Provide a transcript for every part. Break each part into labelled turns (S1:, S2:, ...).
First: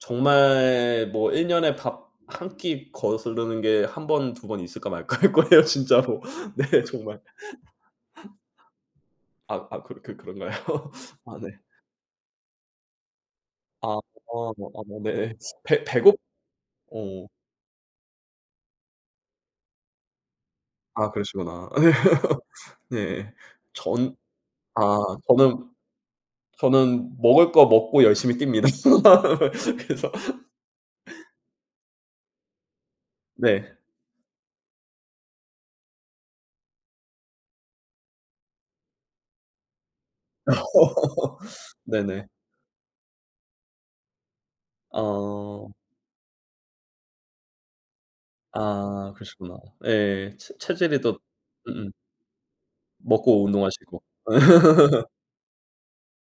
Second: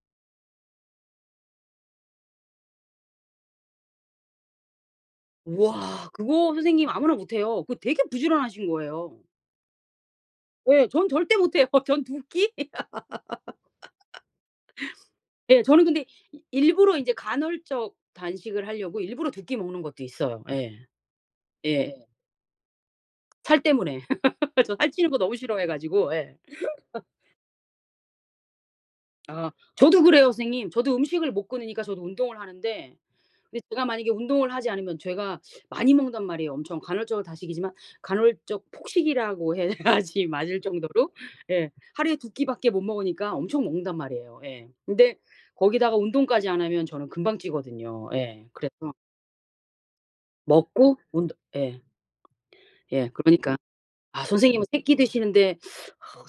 S1: 정말 뭐 1 년에 밥 1 끼 거스르는 게 1 번, 2 번 있을까 말까 할 거예요,
S2: 우와.
S1: 진짜로.
S2: 그거
S1: 네
S2: 선생님 아무나
S1: 정말.
S2: 못 해요. 그거 되게 부지런하신 거예요.
S1: 아 아. 그 그 그런가요?
S2: 예 전 절대
S1: 아
S2: 못
S1: 네.
S2: 해요. 전 2 끼?
S1: 아 아. 아 뭐 네.
S2: 예 저는
S1: 배
S2: 근데
S1: 배고
S2: 이 일부러 인제
S1: 어.
S2: 간헐적 단식을 하려고 일부러 2 끼 먹는 것도 있어요. 예.
S1: 아 그러시구나.
S2: 예예.
S1: 네.
S2: 살 때문에
S1: 전
S2: 저
S1: 아
S2: 살찌는 거 너무 싫어해
S1: 저는
S2: 가지고. 예.
S1: 저는 먹을 거 먹고 열심히 뜁니다,
S2: 아 저도
S1: 그래서.
S2: 그래요, 선생님. 저도 음식을 못 끊으니까 저도 운동을 하는데 근데
S1: 네.
S2: 제가 만약에 운동을 하지 않으면 제가 많이 먹는단 말이에요. 엄청 간헐적 단식이지만 간헐적 폭식이라고 해야지 맞을 정도로 예 하루에
S1: 네네.
S2: 2 끼밖에 못 먹으니까 엄청 먹는단 말이에요. 예. 근데
S1: 어.
S2: 거기다가 운동까지 안 하면 저는 금방 찌거든요. 예 그래서
S1: 아 그러시구나. 예예 체
S2: 먹고
S1: 체질에도
S2: 운동 예.
S1: 음음.
S2: 예
S1: 먹고
S2: 그러니까
S1: 운동하시고.
S2: 아 선생님은 3 끼 드시는데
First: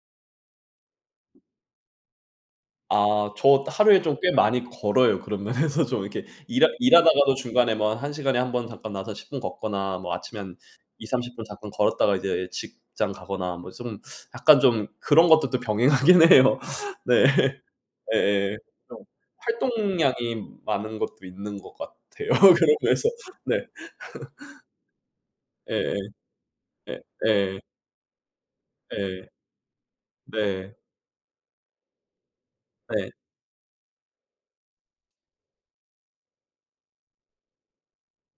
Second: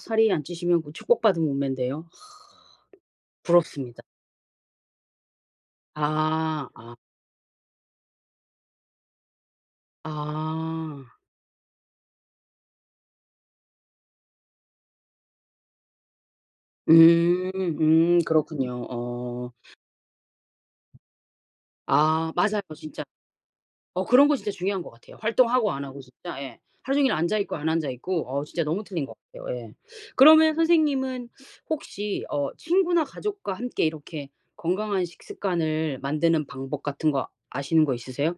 S2: 살이 안 찌시면 그 축복받은 몸매인데요. 하
S1: 아. 저 하루에
S2: 부럽습니다.
S1: 좀 꽤 많이 걸어요. 그런 면에서 좀 이렇게 일하
S2: 아. 아.
S1: 일하다가도 중간에 뭐 1 시간에 1 번 잠깐 나와서 10 분 걷거나 뭐 아침에 한
S2: 아.
S1: 2-30 분 잠깐 걸었다가 이제 직장 가거나 뭐 좀 약간 좀 그런 것도 또 병행하긴 해요. 네.
S2: 음. 음
S1: 예예예
S2: 그렇군요.
S1: 좀
S2: 어.
S1: 활동량이 많은 것도 있는 것 같아요,
S2: 아 맞아요,
S1: 그런
S2: 진짜.
S1: 면에서. 네.
S2: 어 그런 거 진짜 중요한 것 같아요. 활동하고 안
S1: 예예.
S2: 하고 진짜. 예. 하루
S1: 예
S2: 종일 앉아있고
S1: 예예.
S2: 안 앉아있고 어 진짜 너무 틀린 것
S1: 예.
S2: 같아요. 예. 그러면
S1: 네.
S2: 선생님은 혹시 어 친구나
S1: 예.
S2: 가족과 함께 이렇게 건강한 식습관을 만드는 방법 같은 거 아시는 거 있으세요?